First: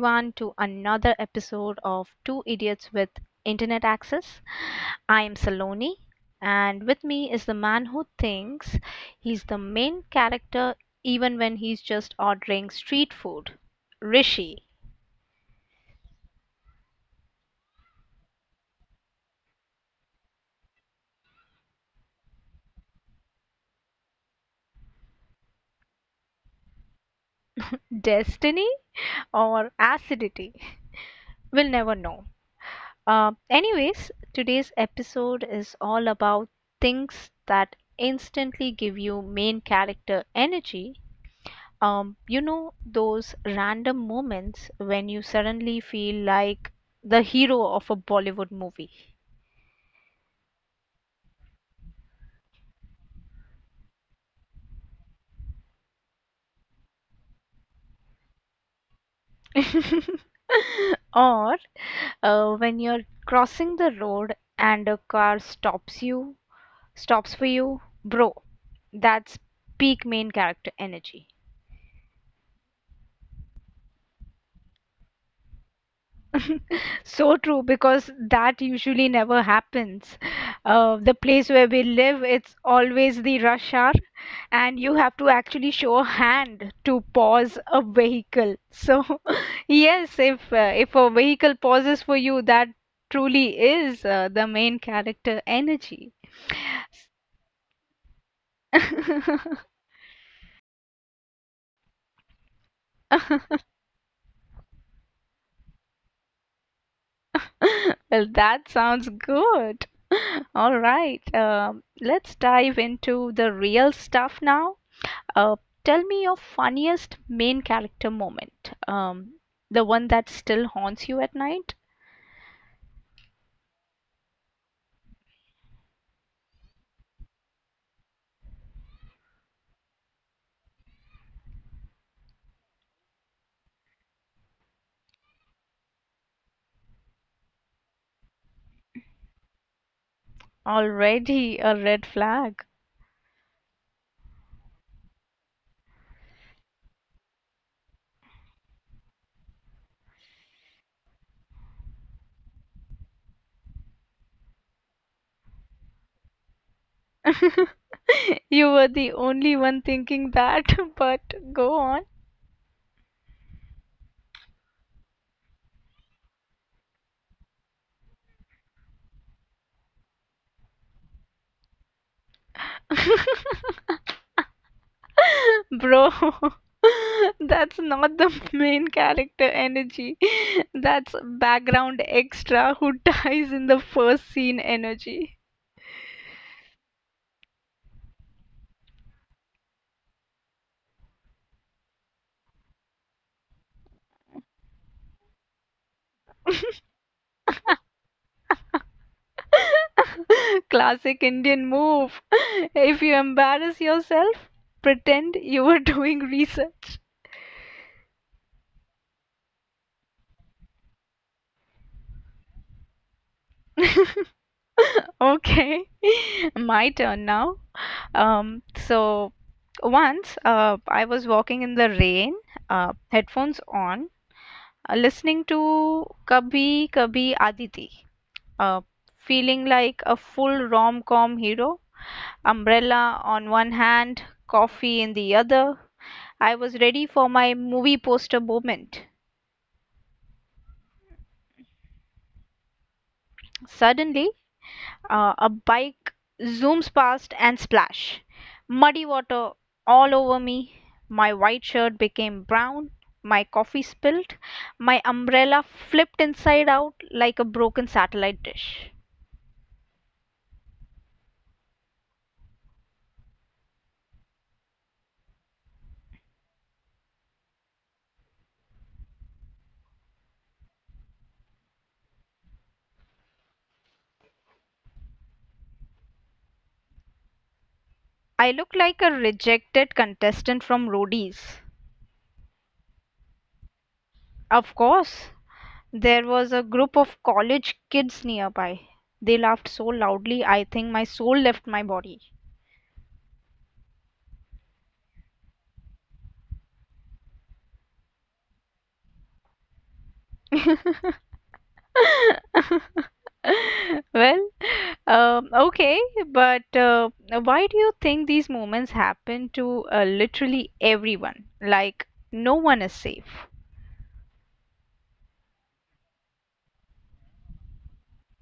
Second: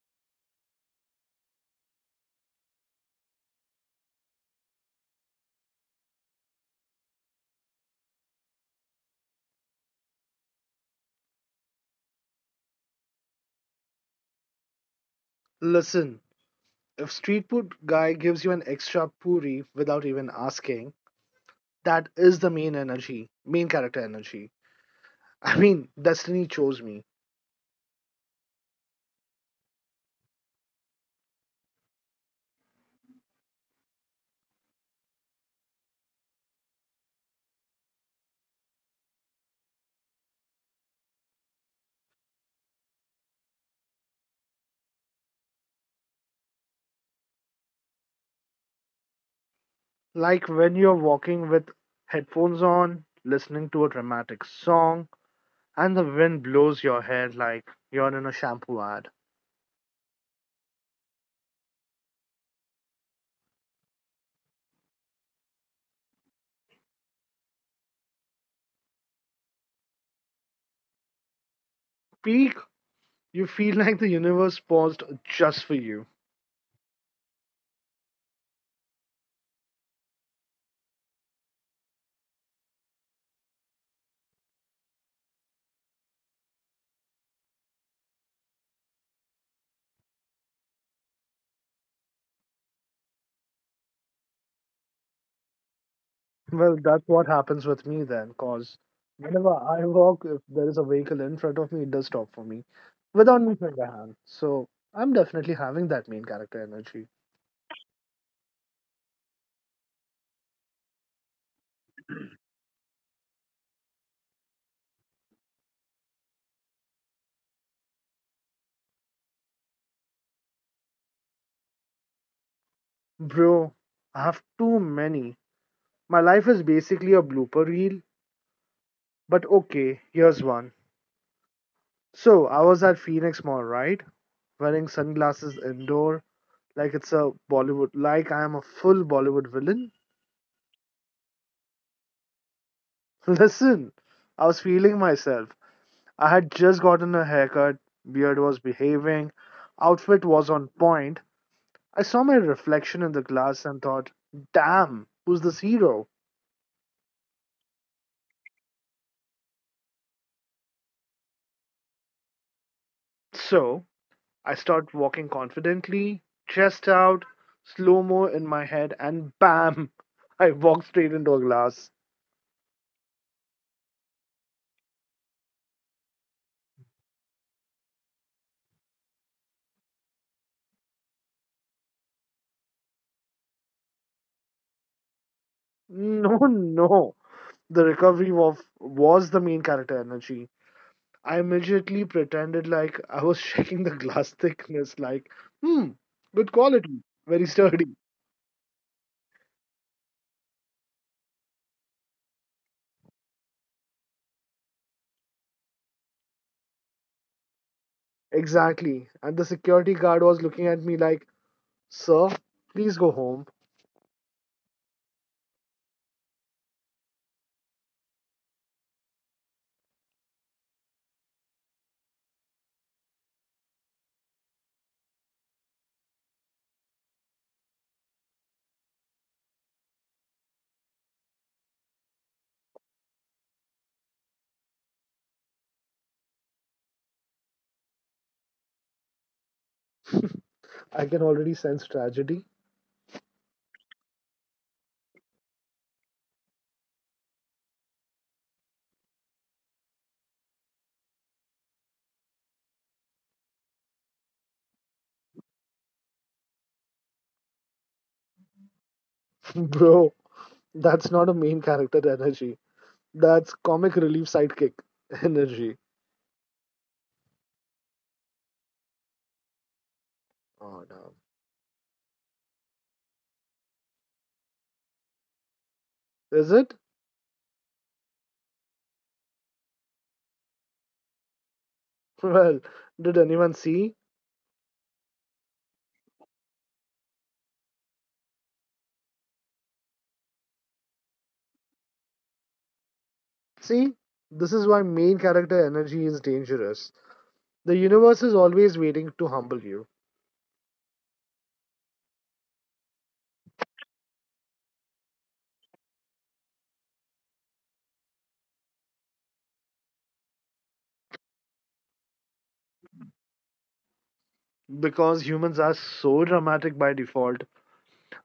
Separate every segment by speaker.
Speaker 1: everyone, to another episode of Two Idiots with Internet Access. I am Saloni, and with me is the man who thinks he's the main character even when he's just ordering street food. Rishi.
Speaker 2: Listen, if street food guy gives you an extra puri without even asking, that is the main energy, main character energy. I mean, destiny chose me.
Speaker 1: Destiny, or Acidity? We'll never know. Anyways, today's episode is all about things that instantly give you main character energy. Those random moments when you suddenly feel like the hero of a Bollywood movie.
Speaker 2: Like when you're walking with headphones on, listening to a dramatic song, and the wind blows your hair like you're in a shampoo ad.
Speaker 1: Or when you're crossing the road and a car stops for you, bro, that's peak main character energy.
Speaker 2: Peak, you feel like the universe paused just for you.
Speaker 1: So true, because that usually never happens. The place where we live, it's always the rush hour, and you have to actually show a hand to pause a vehicle. So, yes, if a vehicle pauses for you, that truly is the main character energy.
Speaker 2: Well, that's what happens with me then, because whenever I walk, if there is a vehicle in front of me, it does stop for me without me putting a hand. So I'm definitely having that main character energy.
Speaker 1: Well, that sounds good. All right, let's dive into the real stuff now. Uh, Tell me your funniest main character moment. The one that still haunts you at night.
Speaker 2: Bro, I have too many. My life is basically a blooper reel, but okay, here's one. So I was at Phoenix Mall, right? Wearing sunglasses indoor, like it's a Bollywood, like I am a full Bollywood villain.
Speaker 1: Already a red flag.
Speaker 2: Listen, I was feeling myself. I had just gotten a haircut, beard was behaving, outfit was on point. I saw my reflection in the glass and thought, damn, who's this hero?
Speaker 1: You were the only one thinking that, but go on.
Speaker 2: So I start walking confidently, chest out, slow mo in my head, and bam, I walk straight into a glass.
Speaker 1: Bro, that's not the main character energy. That's background extra who dies in the first scene energy.
Speaker 2: No, no. The recovery was the main character energy. I immediately pretended like I was checking the glass thickness, like, hmm, good quality, very sturdy.
Speaker 1: Classic Indian move. If you embarrass yourself, pretend you were doing research.
Speaker 2: Exactly. And the security guard was looking at me like, sir, please go home.
Speaker 1: Okay, my turn now. So once I was walking in the rain, headphones on, listening to Kabhi Kabhi Aditi, uh, feeling like a full rom-com hero, umbrella on one hand, coffee in the other, I was ready for my movie poster moment.
Speaker 2: I can already sense tragedy.
Speaker 1: Suddenly, a bike zooms past and splash. Muddy water all over me. My white shirt became brown. My coffee spilled. My umbrella flipped inside out like a broken satellite dish.
Speaker 2: Bro, that's not a main character energy. That's comic relief sidekick energy. Oh no. Is it?
Speaker 1: I looked like a rejected contestant from Roadies.
Speaker 2: Well, did anyone see?
Speaker 1: Of course, there was a group of college kids nearby. They laughed so loudly, I think my soul left my body.
Speaker 2: See, this is why main character energy is dangerous. The universe is always waiting to humble you.
Speaker 1: Well, okay, but why do you think these moments happen to literally everyone? Like, no one is safe.
Speaker 2: Because humans are so dramatic by default,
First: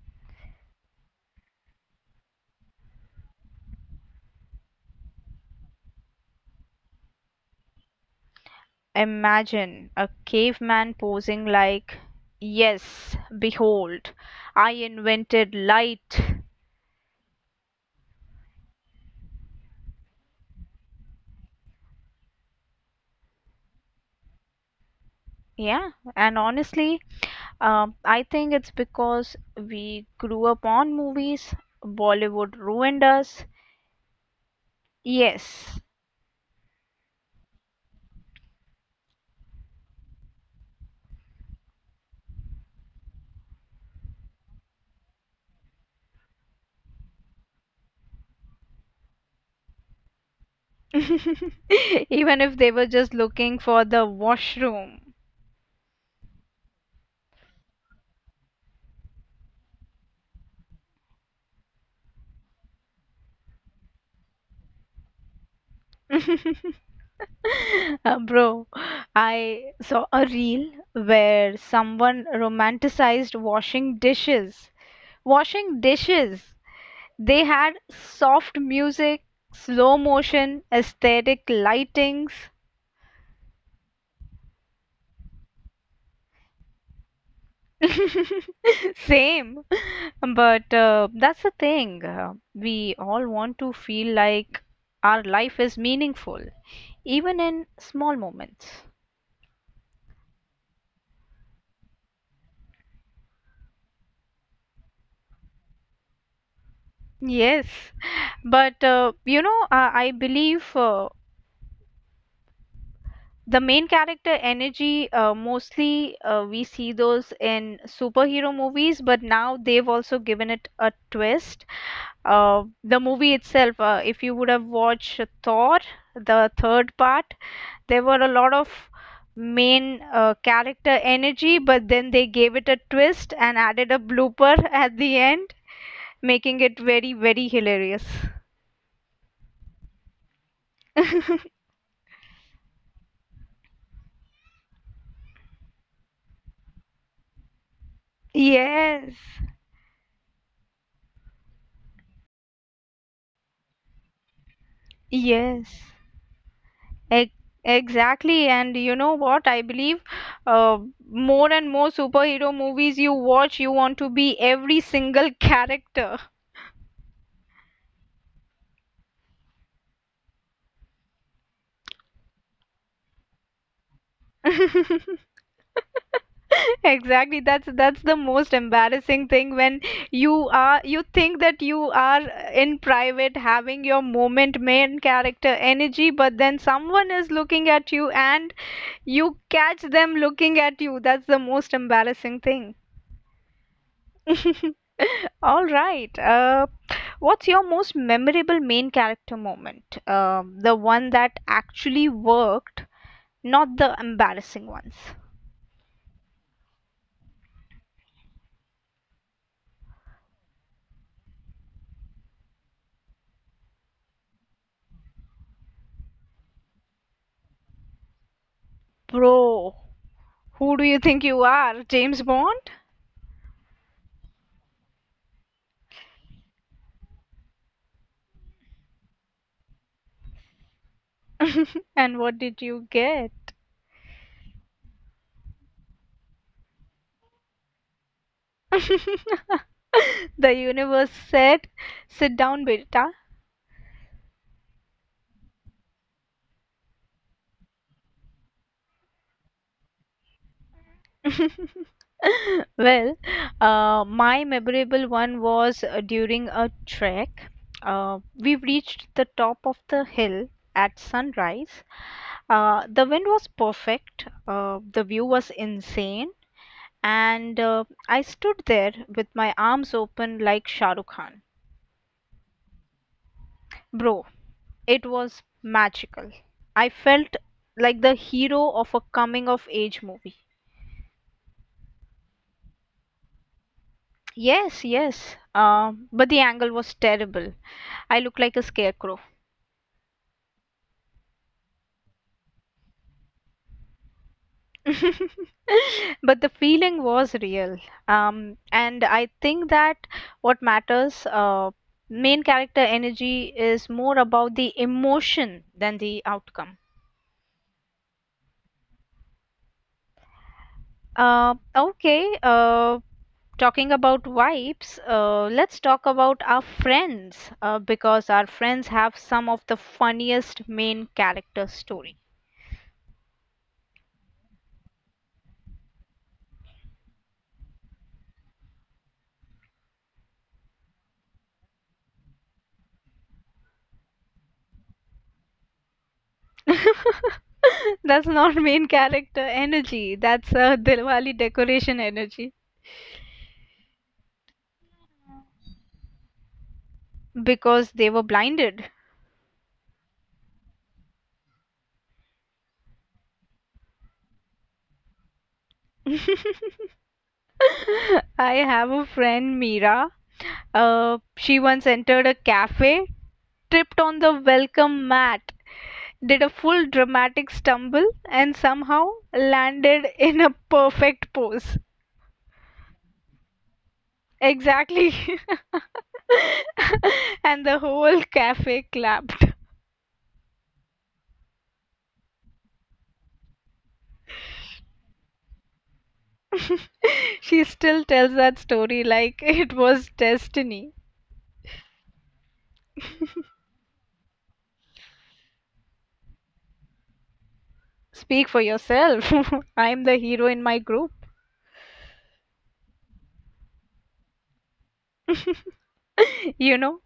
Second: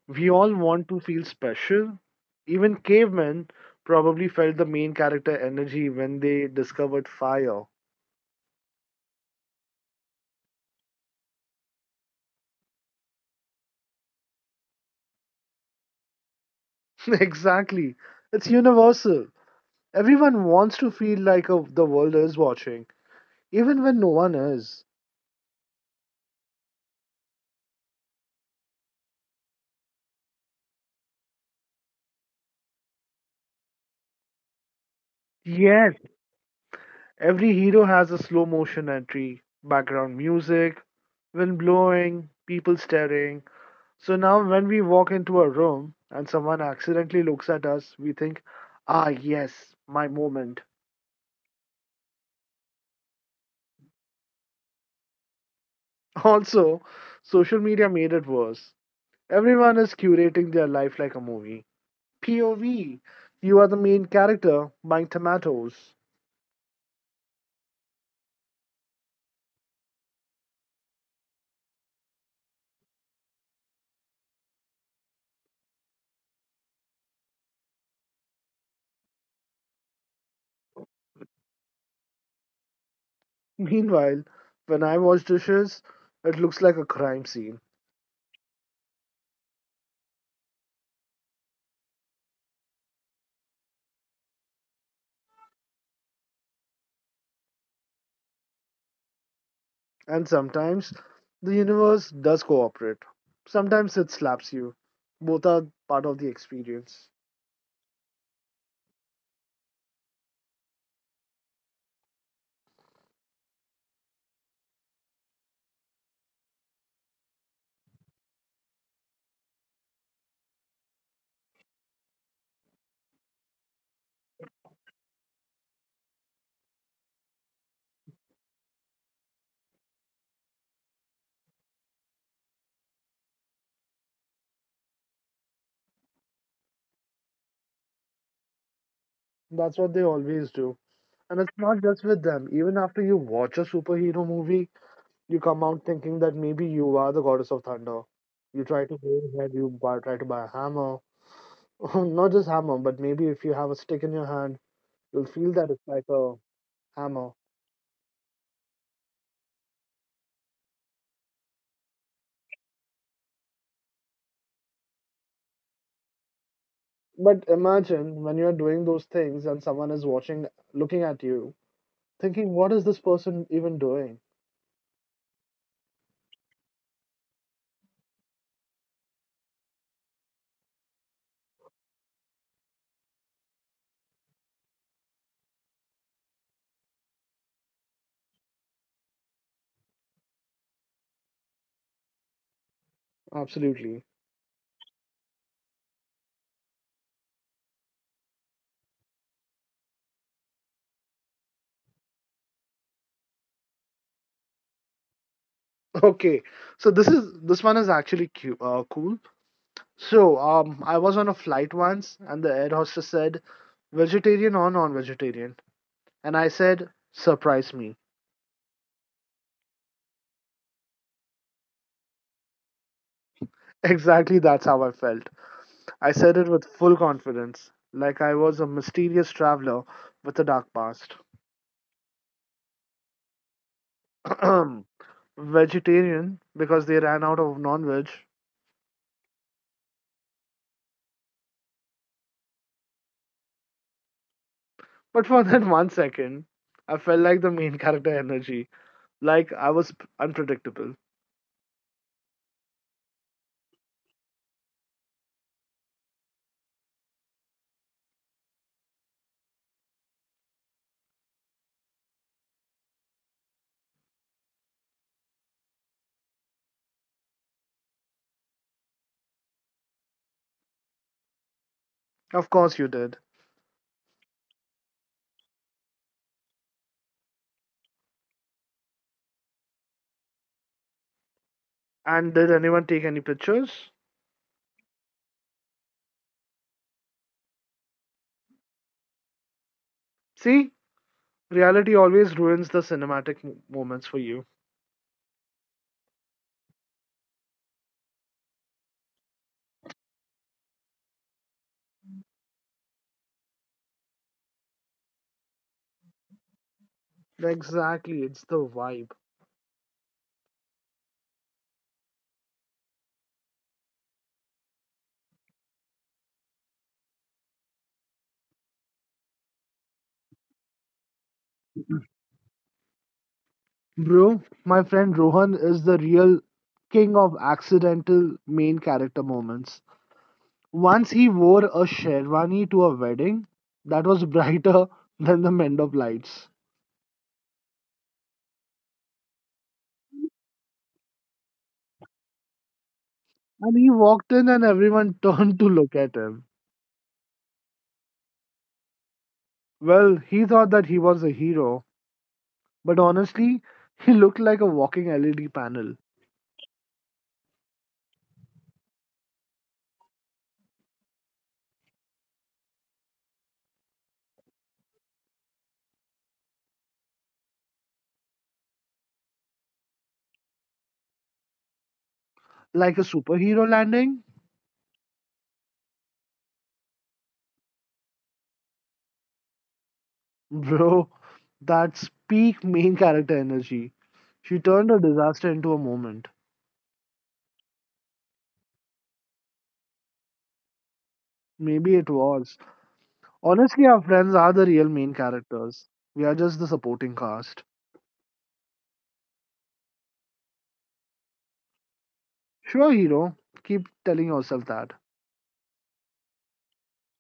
Speaker 2: we all want to feel special. Even cavemen probably felt the main character energy when they discovered fire.
Speaker 1: Imagine a caveman posing like, yes, behold, I invented light.
Speaker 2: Exactly. It's universal. Everyone wants to feel like a, the world is watching, even when no one is.
Speaker 1: Yeah, and honestly, I think it's because we grew up on movies, Bollywood ruined us. Yes.
Speaker 2: Yes, every hero has a slow motion entry, background music, wind blowing, people staring. So now, when we walk into a room and someone accidentally looks at us, we think, ah, yes, my moment.
Speaker 1: Even if they were just looking for the washroom.
Speaker 2: Also, social media made it worse. Everyone is curating their life like a movie. POV, you are the main character buying tomatoes.
Speaker 1: Bro, I saw a reel where someone romanticized washing dishes. Washing dishes! They had soft music, slow motion, aesthetic lightings.
Speaker 2: Meanwhile, when I wash dishes, it looks like a crime scene.
Speaker 1: Same. But that's the thing. We all want to feel like our life is meaningful, even in small moments.
Speaker 2: And sometimes the universe does cooperate. Sometimes it slaps you. Both are part of the experience.
Speaker 1: Yes, but you know, I believe the main character energy mostly we see those in superhero movies, but now they've also given it a twist. The movie itself, if you would have watched Thor, the third part, there were a lot of main character energy, but then they gave it a twist and added a blooper at the end, making it very, very hilarious.
Speaker 2: That's what they always do. And it's not just with them. Even after you watch a superhero movie, you come out thinking that maybe you are the goddess of thunder. You try to go
Speaker 1: Yes,
Speaker 2: ahead, you buy, try to buy a hammer. Not just hammer, but maybe if you have a stick in your hand, you'll feel that
Speaker 1: yes,
Speaker 2: it's like a hammer.
Speaker 1: Ex exactly. And you know what? I believe uh, more and more superhero movies you watch, you want to be every single character.
Speaker 2: But imagine when you're doing those things and someone is watching, looking at you, thinking, what is this person even doing?
Speaker 1: Exactly. That's the most embarrassing thing when you think that you are in private having your moment main character energy, but then someone is looking at you and you catch them looking at you. That's the most embarrassing thing.
Speaker 2: Absolutely.
Speaker 1: All right. What's your most memorable main character moment? The one that actually worked, not the embarrassing ones.
Speaker 2: Okay, so this one is actually cool. So, I was on a flight once, and the air hostess said, "Vegetarian or non-vegetarian?" And I said, surprise me.
Speaker 1: Bro, who do you think you are? James Bond?
Speaker 2: Exactly, that's how I felt. I said it with full confidence, like I was a mysterious traveler with a dark past.
Speaker 1: And what did you get?
Speaker 2: Vegetarian, because they ran out of non veg.
Speaker 1: The universe said, sit down, beta.
Speaker 2: But for that 1 second, I felt like the main character energy, like I was unpredictable.
Speaker 1: Well, my memorable one was during a trek. We reached the top of the hill at sunrise. The wind was perfect, the view was insane, and I stood there with my arms open like Shah Rukh Khan.
Speaker 2: Of course, you did.
Speaker 1: Bro, it was magical. I felt like the hero of a coming of age movie.
Speaker 2: And did anyone take any pictures?
Speaker 1: Yes, yes, but the angle was terrible. I look like a scarecrow.
Speaker 2: See, reality always ruins the cinematic moments for you.
Speaker 1: But the feeling was real. And I think that what matters, main character energy is more about the emotion than the outcome.
Speaker 2: Exactly, it's the vibe.
Speaker 1: Okay, talking about vibes, let's talk about our friends because our friends have some of the funniest main character stories.
Speaker 2: Bro, my friend Rohan is the real king of accidental main character moments. Once he wore a sherwani to a wedding that was brighter than the Mendop lights.
Speaker 1: That's not main character energy. That's a Dilwali decoration energy
Speaker 2: And he walked in and everyone turned to look at him.
Speaker 1: because they were blinded.
Speaker 2: Well, he thought that he was a hero, but honestly, he looked like a walking LED panel.
Speaker 1: I have a friend, Mira. She once entered a cafe, tripped on the welcome mat, did a full dramatic stumble, and somehow landed in a perfect pose.
Speaker 2: Like a superhero landing?
Speaker 1: Exactly. And the whole cafe clapped.
Speaker 2: Bro, that's peak main character energy. She turned a disaster into a moment.
Speaker 1: She still tells that story like it was destiny.
Speaker 2: Maybe it was. Honestly, our friends are the real main characters. We are just the supporting cast.
Speaker 1: Speak for yourself. I'm the hero in my group.
Speaker 2: Sure, hero. Keep telling yourself that.
Speaker 1: you know,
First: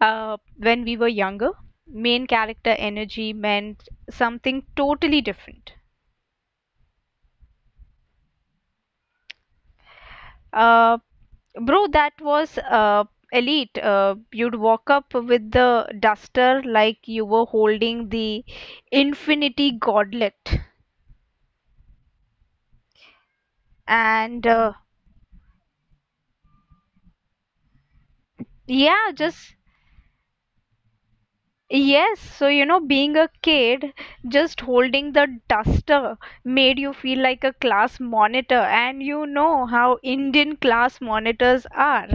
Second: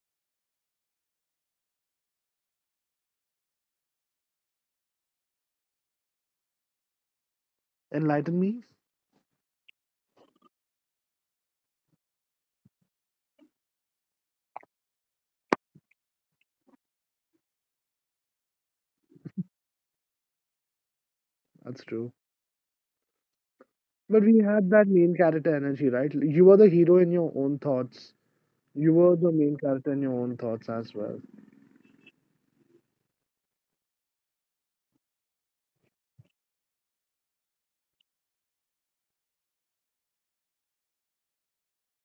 Speaker 1: when we were younger, main character energy meant something totally different.
Speaker 2: Enlighten me?
Speaker 1: Uh, Bro, that was elite. You'd walk up with the duster like you were holding the infinity gauntlet.
Speaker 2: That's true. But
Speaker 1: And
Speaker 2: we had that main character energy, right? You were the hero in your own thoughts. You
Speaker 1: yeah,
Speaker 2: were the
Speaker 1: just
Speaker 2: main character in your own thoughts as well.
Speaker 1: yes, so you know, being a kid, just holding the duster made you feel like a class monitor, and you know how Indian class monitors are.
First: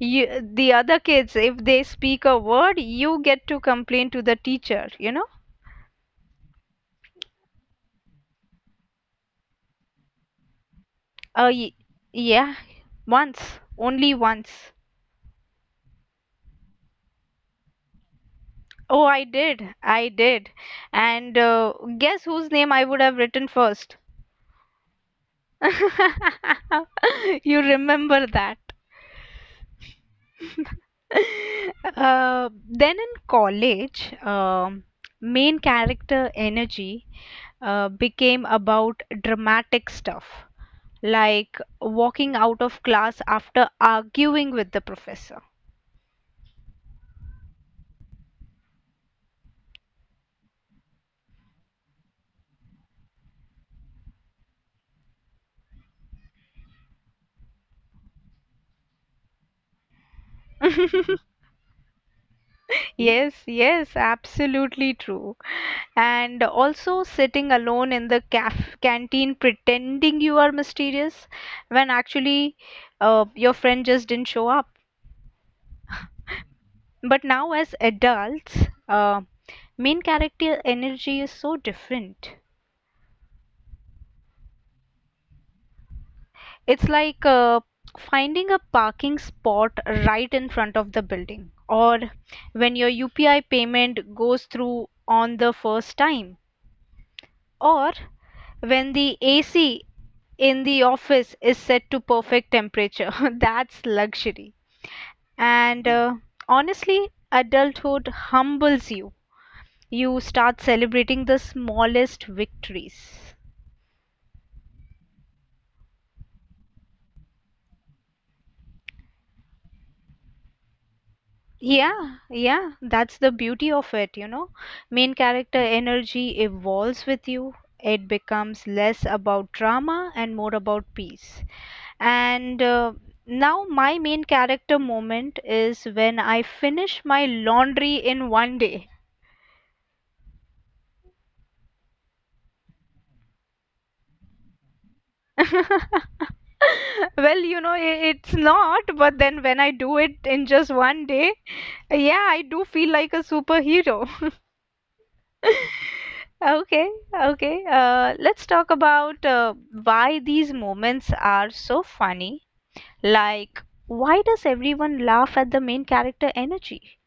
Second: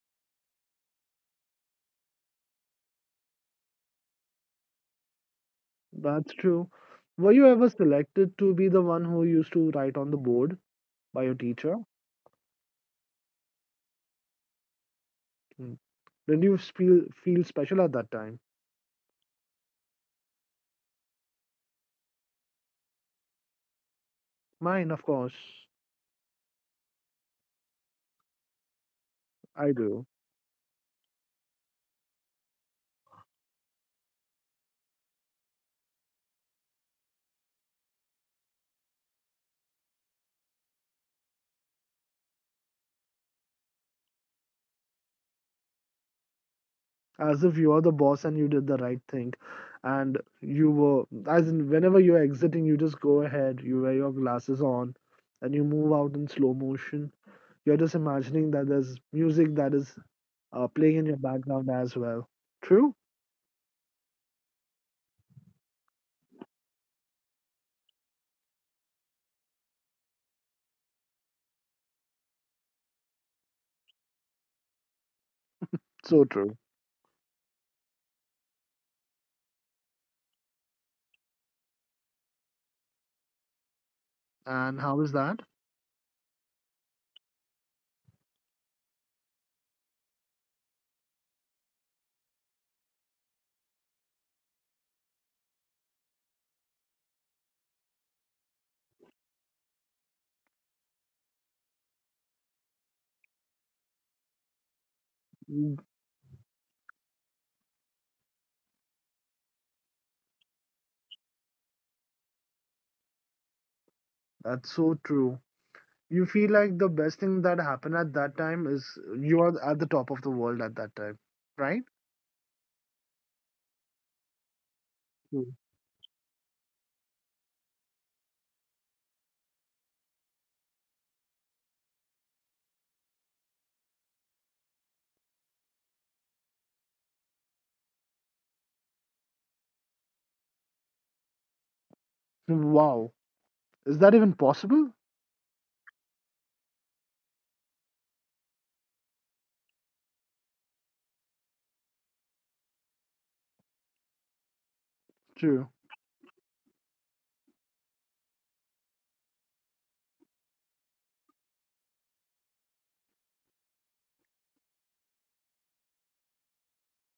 Speaker 1: You, the other kids, if they speak a word, you get to complain to the teacher, you know?
Speaker 2: That's true. Were you ever selected to be the one who used to write on the board by your
Speaker 1: Uh, y-
Speaker 2: teacher?
Speaker 1: yeah, once, only once.
Speaker 2: Hmm. Did you feel feel special at that time?
Speaker 1: Oh, I did, I did. And guess whose name I would have written first?
Speaker 2: Mine, of course.
Speaker 1: You remember that.
Speaker 2: I do.
Speaker 1: Then in college, main character energy became about dramatic stuff, like walking out of class after arguing with the professor.
Speaker 2: As if you are the boss and you did the right thing, and you were, as in whenever you're exiting, you just go ahead, you wear your glasses on and you move out in slow motion. You're just imagining that there's music that is playing in your background as well. True.
Speaker 1: Yes, yes, absolutely true. And also sitting alone in the caf canteen pretending you are mysterious when actually your friend just didn't show up.
Speaker 2: So true.
Speaker 1: But now, as adults, uh, main character energy is so different.
Speaker 2: And how is that?
Speaker 1: It's like finding a parking spot right in front of the building, or when your UPI payment goes through on the first time, or when the AC in the office is set to perfect temperature. That's luxury.
Speaker 2: Mm,
Speaker 1: And honestly, adulthood humbles you. You start celebrating the smallest victories.
Speaker 2: that's so true. You feel like the best thing that happened at that time is you are at the top of the world at that time, right?
Speaker 1: Yeah, yeah, that's the beauty of it. Main
Speaker 2: Mm.
Speaker 1: character energy evolves with you. It becomes less about drama and more about peace. And now, my main character moment is when I finish my laundry in one day.
Speaker 2: Wow, is that even possible?
Speaker 1: Well, it's not, but then when I do it in just one day, yeah, I do feel like a superhero.
Speaker 2: True.
Speaker 1: Okay, okay. Let's talk about why these moments are so funny. Like, why does everyone laugh at the main character energy?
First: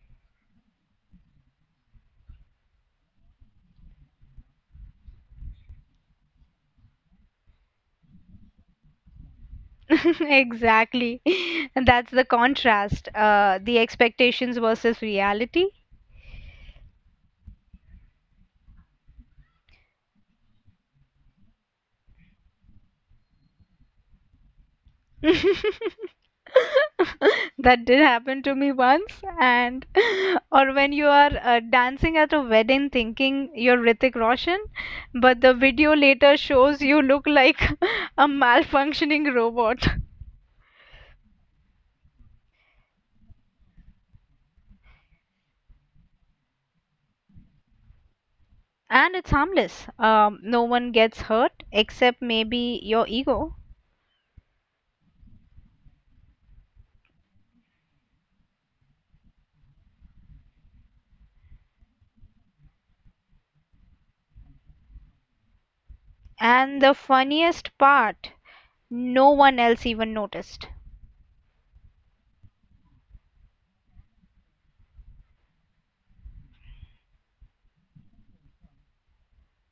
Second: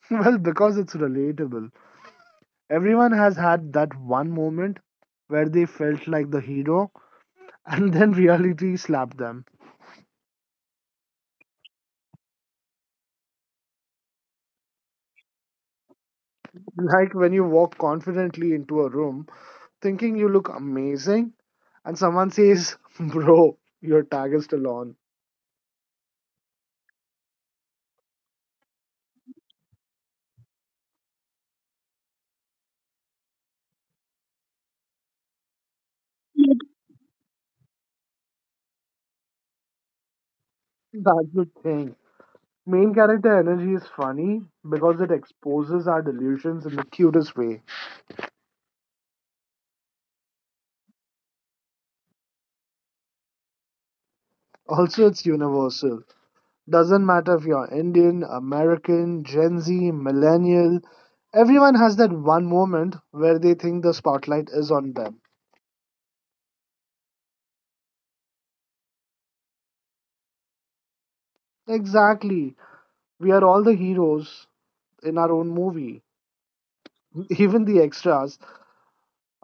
Speaker 2: Well, because it's relatable. Everyone has had that one moment where they felt like the hero and then reality slapped them.
Speaker 1: Exactly. That's the contrast. The expectations versus reality.
Speaker 2: Like when you walk confidently into a room thinking you look amazing and someone says, bro, your tag is still on.
Speaker 1: That did happen to me once, and or when you are dancing at a wedding thinking you're Hrithik Roshan, but the video later shows you look like a malfunctioning robot.
Speaker 2: That's the thing. Main character energy is funny because it exposes our delusions in the cutest way.
Speaker 1: And it's harmless, no one gets hurt except maybe your ego.
Speaker 2: Also, it's universal. Doesn't matter if you're Indian, American, Gen Z, millennial, everyone has that one moment where they think the spotlight is on them.
Speaker 1: And the funniest part, no one else even noticed.
Speaker 2: Exactly. We are all the heroes in our own movie. Even the extras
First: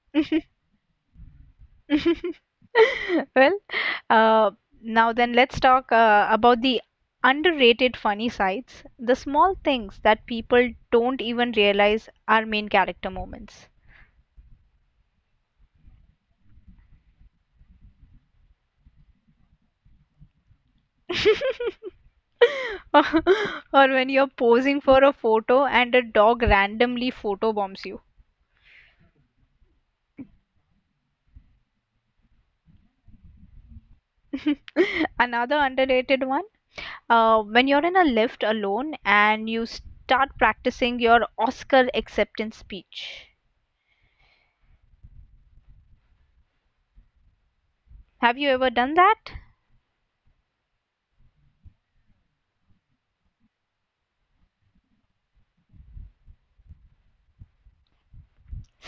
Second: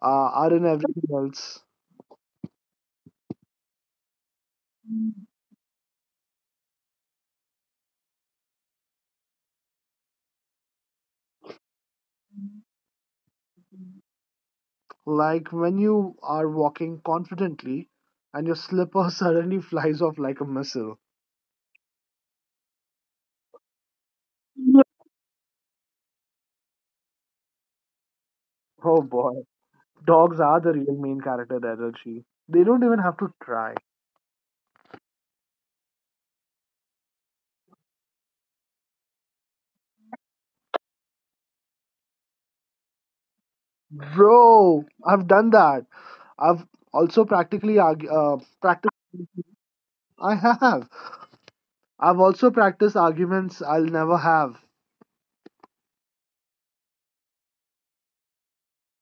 Speaker 2: are in everything else.
Speaker 1: Well, uh, now then let's talk about the underrated funny sides, the small things that people don't even realize are main character moments.
Speaker 2: Like when you are walking confidently and your slipper suddenly flies off like a missile.
Speaker 1: Or when you're posing for a photo and a dog randomly photo bombs you.
Speaker 2: Oh boy. Dogs are the real main character energy. They don't even have to try.
Speaker 1: Another underrated one, when you're in a lift alone and you start practicing your Oscar acceptance speech.
Speaker 2: Bro, I've done that. I've also practically
Speaker 1: Have you ever
Speaker 2: practice.
Speaker 1: done that?
Speaker 2: I have. I've also practiced arguments I'll never have.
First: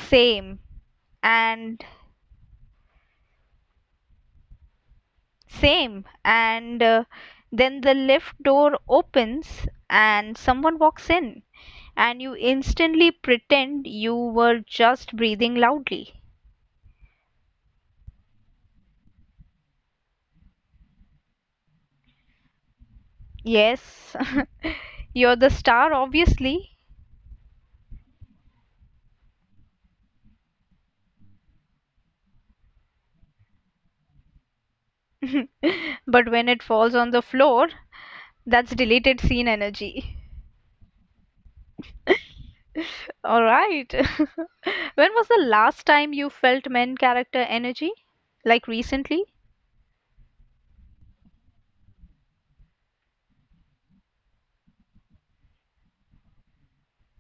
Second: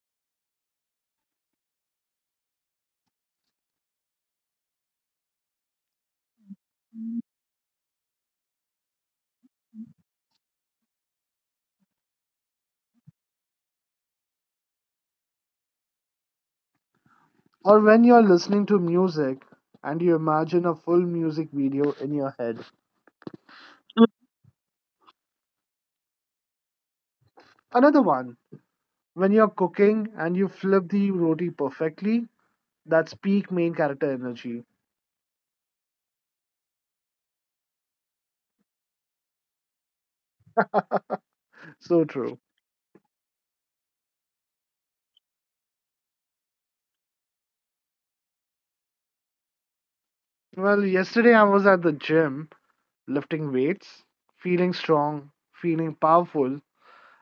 Speaker 1: Same. and and then the lift door opens and someone walks in and you instantly pretend you were just breathing loudly.
Speaker 2: Or when you're listening to music and you imagine a full music video in your head.
Speaker 1: Yes, you're the star, obviously.
Speaker 2: Another one, when you're cooking and you flip the roti perfectly, that's peak main character energy.
Speaker 1: But when it falls on the floor, that's deleted scene energy.
Speaker 2: So true.
Speaker 1: All right. When was the last time you felt main character energy, like recently?
Speaker 2: Well, yesterday I was at the gym lifting weights, feeling strong, feeling powerful,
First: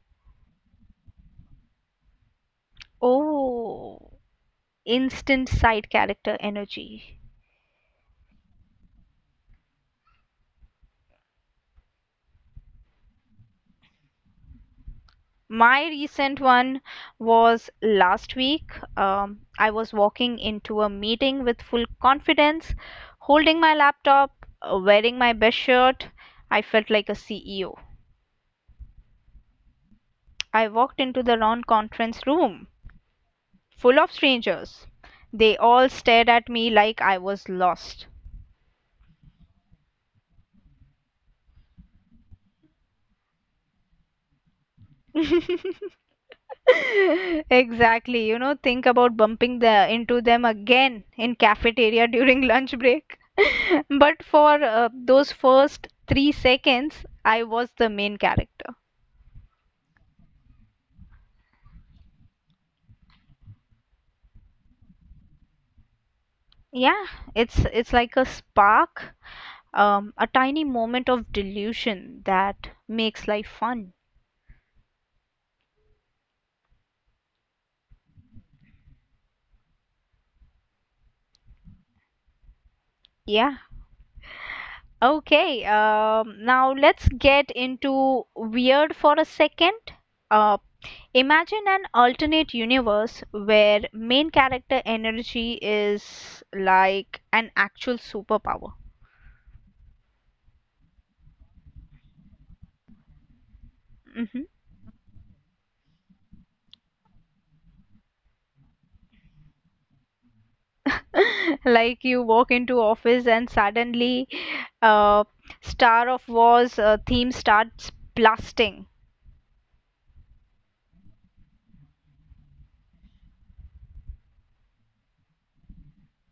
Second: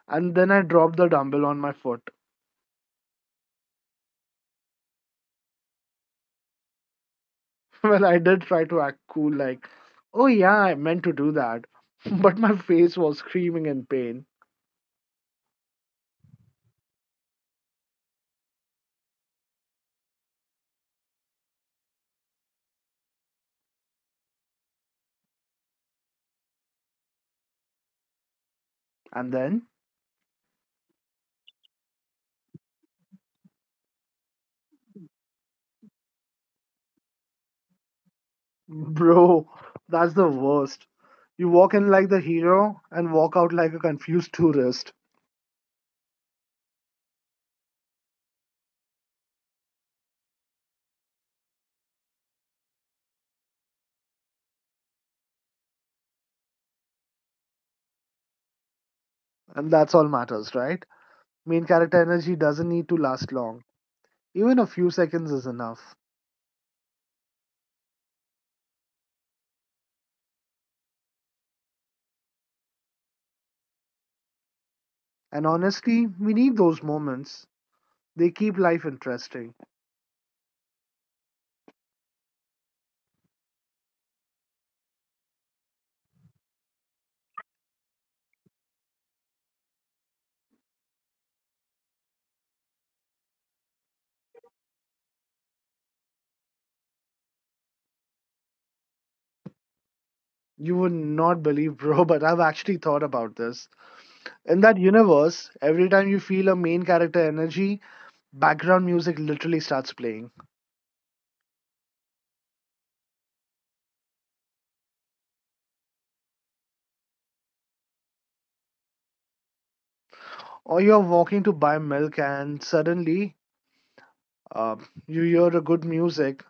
Speaker 2: and then I dropped the dumbbell on my foot.
Speaker 1: Oh, instant side character energy.
Speaker 2: Well, I did try to act cool, like, oh yeah, I meant to do that. But my face was screaming in pain.
Speaker 1: My recent one was last week. I was walking into a meeting with full confidence, holding my laptop, wearing my best shirt. I felt like a CEO.
Speaker 2: And then,
Speaker 1: I walked into the round conference room full of strangers. They all stared at me like I was lost.
Speaker 2: bro, that's the worst. You walk in like the hero and walk out like a confused tourist.
Speaker 1: Exactly. You know, think about bumping the into them again in cafeteria during lunch break. But for those first 3 seconds, I was the main character.
Speaker 2: And that's all matters, right? Main character energy doesn't need to last long. Even a few seconds is enough.
Speaker 1: Yeah, it's like a spark, a tiny moment of delusion that makes life fun.
Speaker 2: And honestly, we need those moments. They keep life interesting.
Speaker 1: Yeah. Okay. Now let's get into weird for a second. Uh, Imagine an alternate universe where main character energy is like an actual superpower.
Speaker 2: You would not believe, bro, but I've actually thought about this.
Speaker 1: Mhm.
Speaker 2: In that universe, every time you feel a main character energy, background music literally starts playing.
Speaker 1: Like you walk into office and suddenly uh, Star of Wars theme starts blasting.
Speaker 2: Or you're walking to buy milk and suddenly uh, you hear a good music.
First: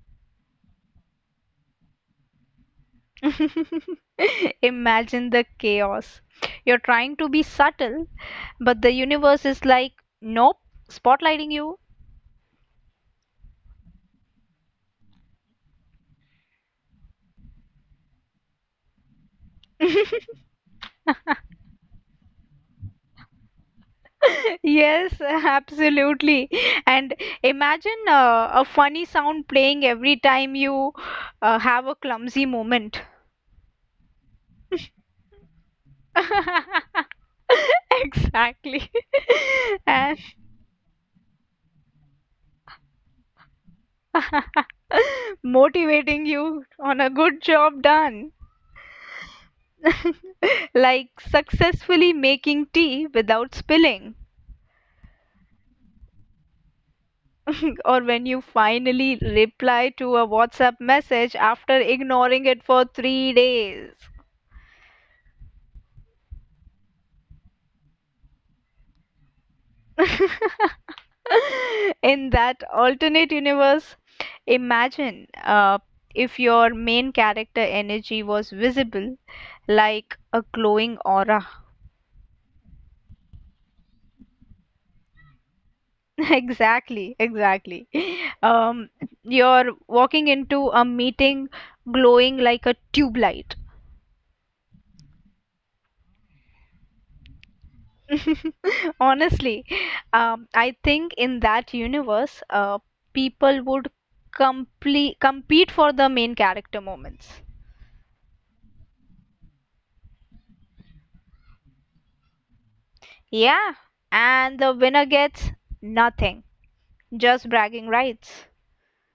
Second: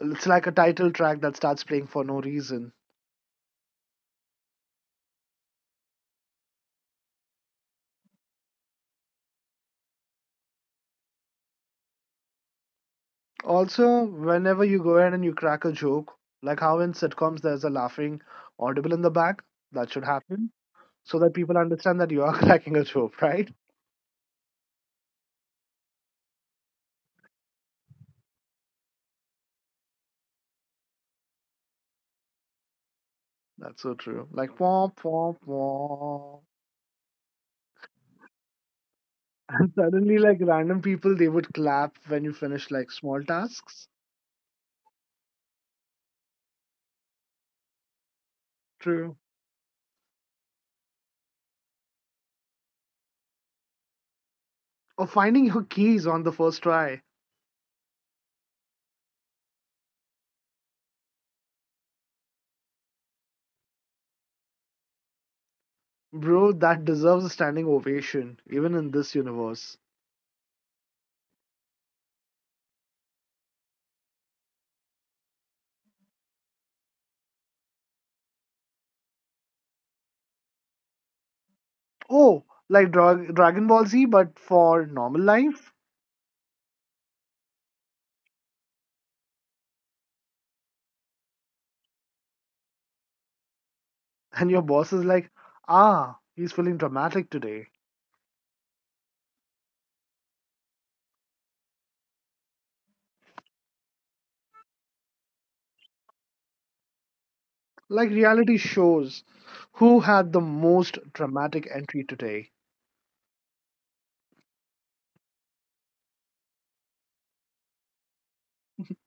Speaker 2: It's like a title track that starts playing for no reason.
Speaker 1: Imagine the chaos. You're trying to be subtle, but the universe is like, nope, spotlighting you.
Speaker 2: Also, whenever you go ahead and you crack a joke, like how in sitcoms there's a laughing audible in the back, that should happen so that people understand that you are cracking a joke, right?
Speaker 1: Yes, absolutely. And imagine a funny sound playing every time you have a clumsy moment.
Speaker 2: That's so true. Like, womp, womp, womp.
Speaker 1: Exactly.
Speaker 2: And
Speaker 1: And
Speaker 2: suddenly, like random people, they would clap when you finish like small tasks.
Speaker 1: motivating you on a good job done.
Speaker 2: True.
Speaker 1: Like successfully making tea without spilling.
Speaker 2: Or finding your keys on the first try.
Speaker 1: Or when you finally reply to a WhatsApp message after ignoring it for three days.
Speaker 2: Bro, that deserves a standing ovation, even in this universe.
Speaker 1: In that alternate universe, imagine if your main character energy was visible, like a glowing aura.
Speaker 2: Oh, like Dragon Ball Z, but for normal life?
Speaker 1: Exactly, exactly. Um, you're walking into a meeting glowing like a tube light.
Speaker 2: And your boss is like, ah, he's feeling dramatic today.
Speaker 1: Honestly, I think in that universe, people would complete compete for the main character moments.
Speaker 2: Like reality shows, who had the most dramatic entry today?
Speaker 1: Yeah, and the winner gets nothing, just bragging rights.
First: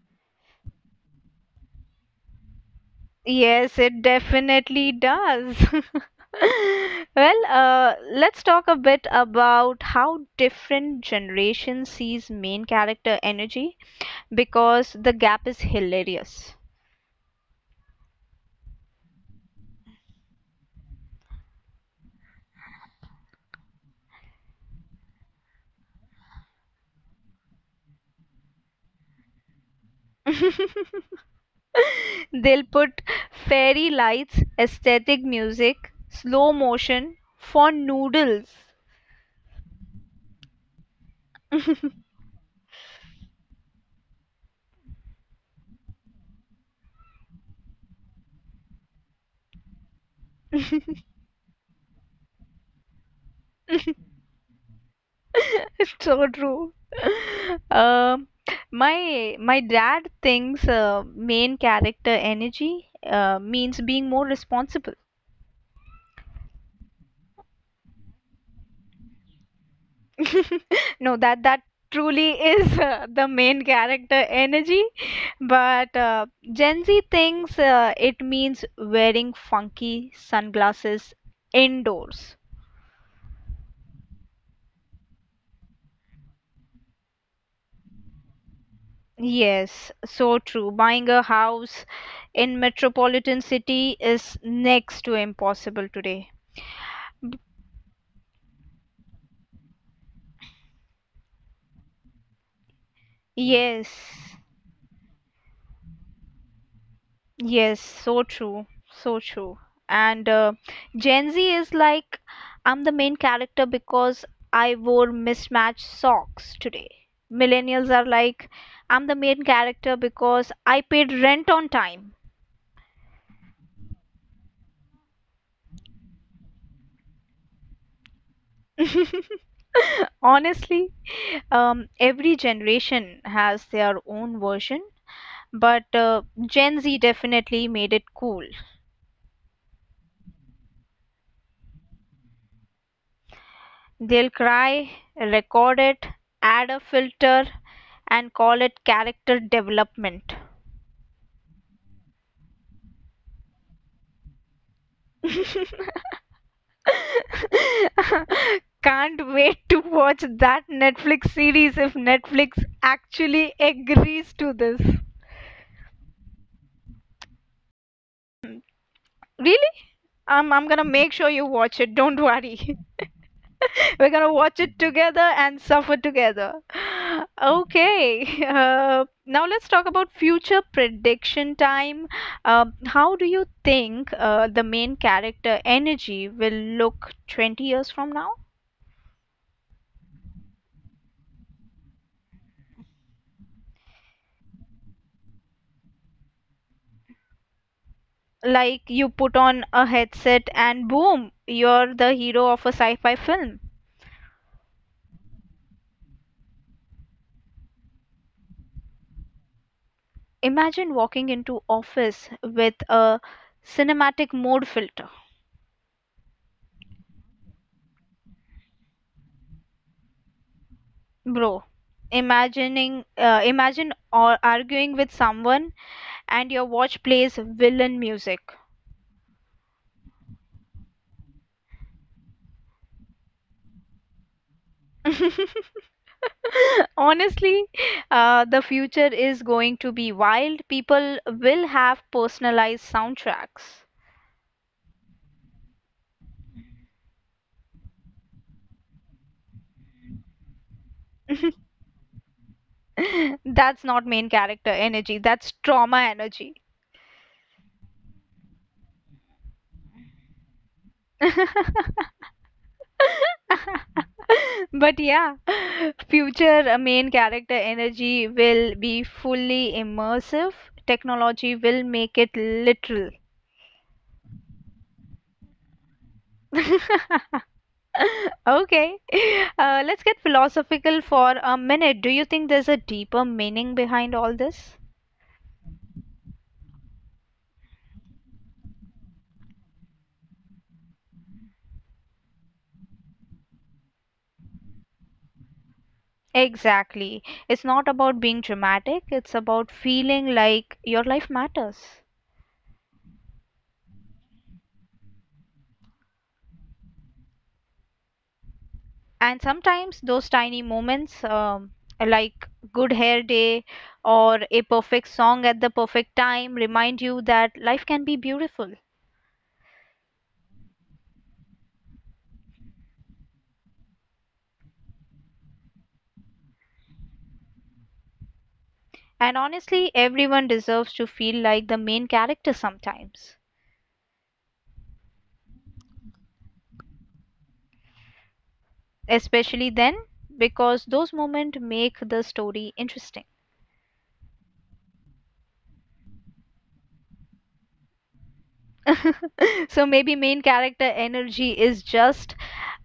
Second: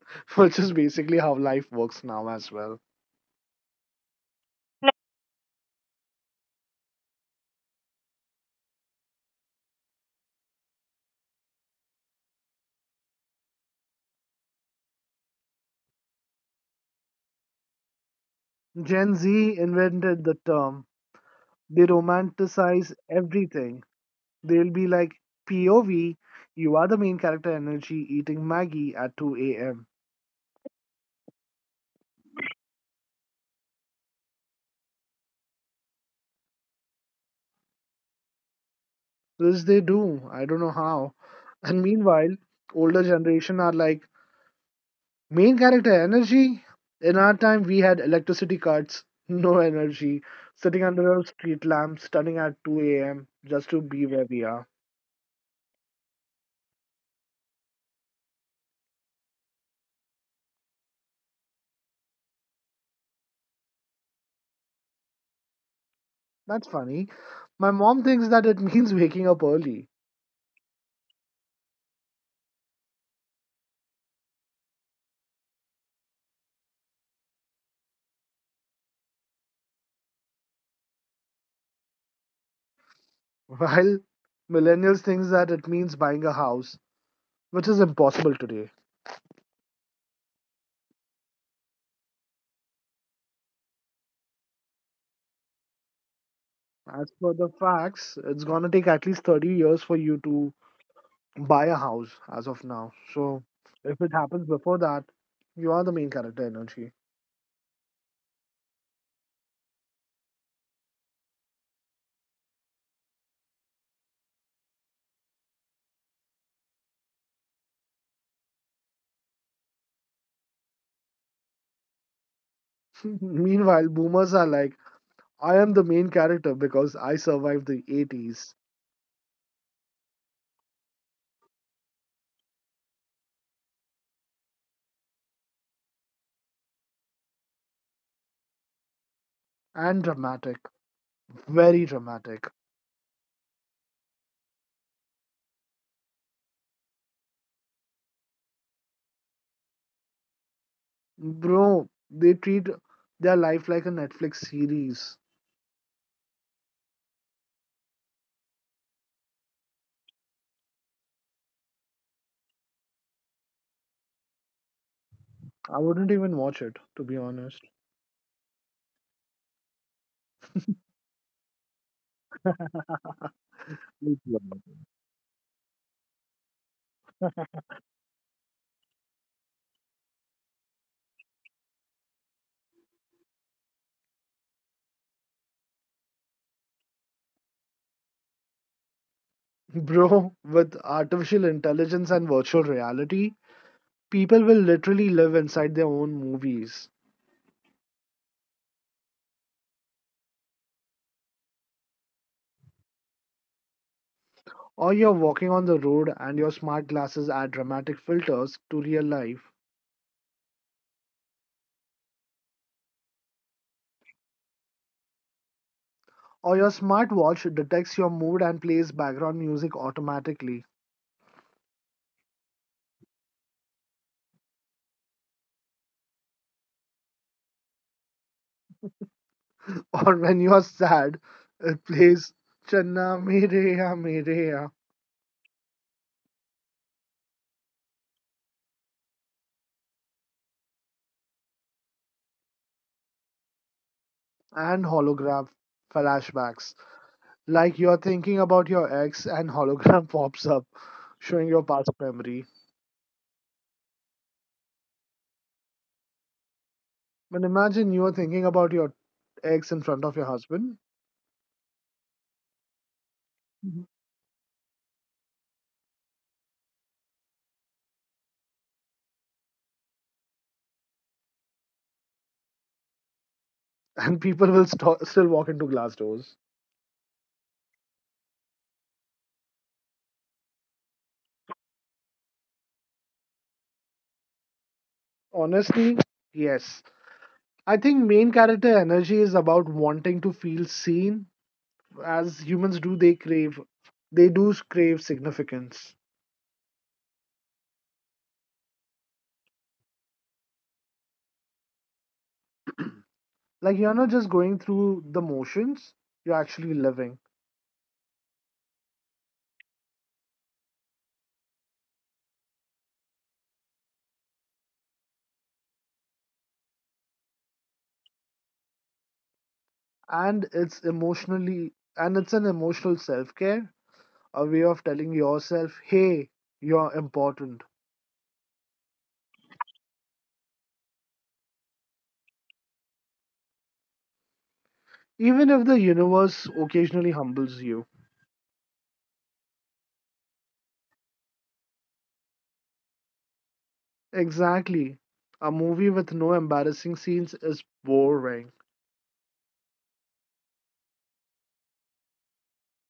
Speaker 2: Which is basically how life works now as well.
Speaker 1: Yes, it definitely does. Well, let's talk a bit about how different generation sees main character energy because the gap is hilarious.
Speaker 2: Gen Z invented the term. They romanticize everything. They'll be like, POV, you are the main character energy eating Maggie at 2 a.m.
Speaker 1: They'll put fairy lights, aesthetic music, slow motion for noodles.
Speaker 2: This they do. I don't know how. And meanwhile, older generation are like, main character energy? In our time, we had electricity cuts, no energy, sitting under a street lamp, stunning at 2 a.m. just to be where we are.
Speaker 1: So true. Um, my dad thinks main character energy means being more responsible.
Speaker 2: That's funny. My mom thinks that it means waking up early,
Speaker 1: No, that truly is the main character energy. But Gen Z thinks it means wearing funky sunglasses indoors.
Speaker 2: while millennials thinks that it means buying a house, which is impossible today.
Speaker 1: Yes, so true. Buying a house in metropolitan city is next to impossible today.
Speaker 2: As for the facts, it's gonna take at least 30 years for you to buy a house as of now. So
Speaker 1: Yes,
Speaker 2: if it happens before that, you are the main character energy.
Speaker 1: yes, so true, so true. And Gen Z is like, I'm the main character because I wore mismatched socks today. Millennials are like, I'm the main character because I paid rent on time.
Speaker 2: Meanwhile, boomers are like, I am the main character because I survived the 80s.
Speaker 1: Honestly, every generation has their own version, but Gen Z definitely made it cool.
Speaker 2: And dramatic, very dramatic.
Speaker 1: They'll cry, record it, add a filter, and call it character development.
Speaker 2: Bro, they treat their life like a Netflix series.
Speaker 1: Can't wait to watch that Netflix series if Netflix actually agrees to this.
Speaker 2: I wouldn't even watch it, to be honest.
Speaker 1: Really? I'm gonna make sure you watch it, don't worry. We're gonna watch it together and suffer together. Okay, now let's talk about future prediction time. How do you think the main character energy will look 20 years from now?
Speaker 2: Bro, with artificial intelligence and virtual reality, people will literally live inside their own movies.
Speaker 1: Like you put on a headset and boom, you're the hero of a sci-fi film.
Speaker 2: Or you're walking on the road and your smart glasses add dramatic filters to real life.
Speaker 1: Imagine walking into office with a cinematic mode filter,
Speaker 2: Or your smartwatch detects your mood and plays background music automatically.
Speaker 1: bro imagining imagine or arguing with someone and your watch plays villain music.
Speaker 2: Or when you are sad, it plays Channa Mereya Mereya
Speaker 1: Honestly, the future is going to be wild. People will have personalized soundtracks.
Speaker 2: and hologram flashbacks. Like you're thinking about your ex and hologram pops up, showing your past memory.
Speaker 1: That's not main character energy, that's trauma energy.
Speaker 2: But imagine you are thinking about your ex in front of your husband. Mhm.
Speaker 1: But yeah, future main character energy will be fully immersive. Technology will make it literal.
Speaker 2: And people will still walk into glass doors.
Speaker 1: Okay, let's get philosophical for a minute. Do you think there's a deeper meaning behind all this?
Speaker 2: Honestly, yes. I think main character energy is about wanting to feel seen. As humans do, they crave, they do crave significance.
Speaker 1: Exactly. It's not about being dramatic, it's about feeling like your life matters.
Speaker 2: Like you're not just going through the motions, you're actually living.
Speaker 1: And sometimes those tiny moments, like good hair day or a perfect song at the perfect time, remind you that life can be beautiful.
Speaker 2: And it's an emotional self care, a way of telling yourself, hey, you're important.
Speaker 1: And honestly, everyone deserves to feel like the main character sometimes.
Speaker 2: Even if the universe occasionally humbles you.
Speaker 1: Especially then, because those moments make the story interesting.
Speaker 2: Exactly. A movie with no embarrassing scenes is boring
Speaker 1: so maybe main character energy is just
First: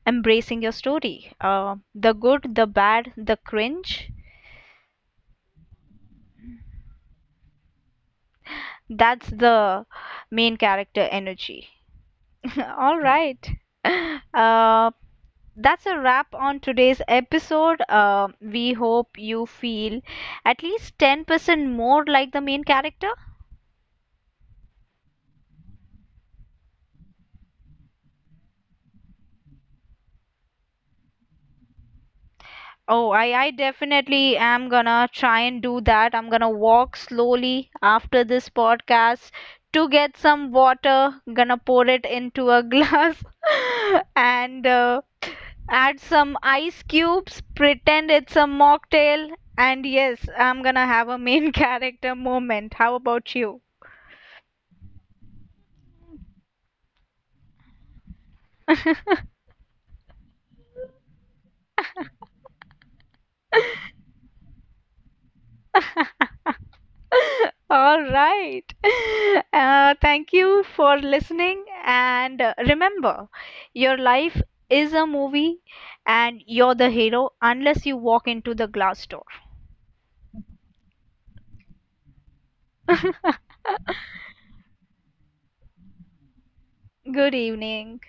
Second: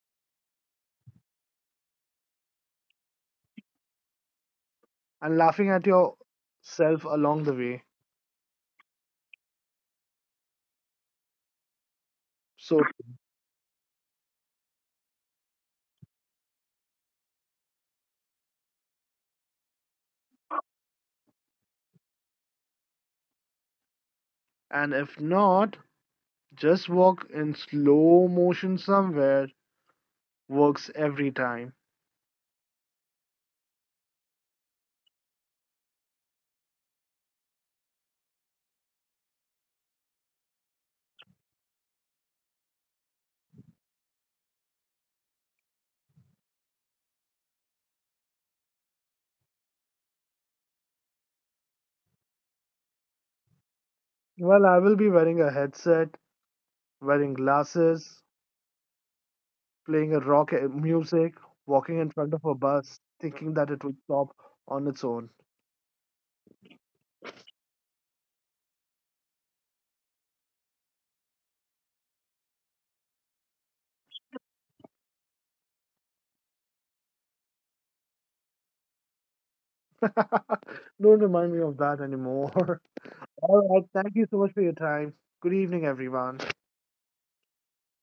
Speaker 1: embracing your story, the good, the bad, the cringe.
Speaker 2: and laughing at yourself along the way.
Speaker 1: That's the main character energy.
Speaker 2: So,
Speaker 1: all right, uh, that's a wrap on today's episode. We hope you feel at least 10% more like the main character.
Speaker 2: and if not, just walk in slow motion somewhere works every time.
Speaker 1: Oh, I definitely am gonna try and do that. I'm gonna walk slowly after this podcast to get some water, gonna pour it into a glass and add some ice cubes, pretend it's a mocktail, and yes, I'm gonna have a main character moment. How about you?
Speaker 2: Well, I will be wearing a headset, wearing glasses, playing a rock music, walking in front of a bus, thinking that it will stop on its own.
Speaker 1: All right. Thank you for listening. And remember, your life is a movie and you're the hero unless you walk into the glass door.
Speaker 2: Don't remind me of that anymore. All right. Thank you so much for your time. Good evening, everyone.
Speaker 1: Good evening.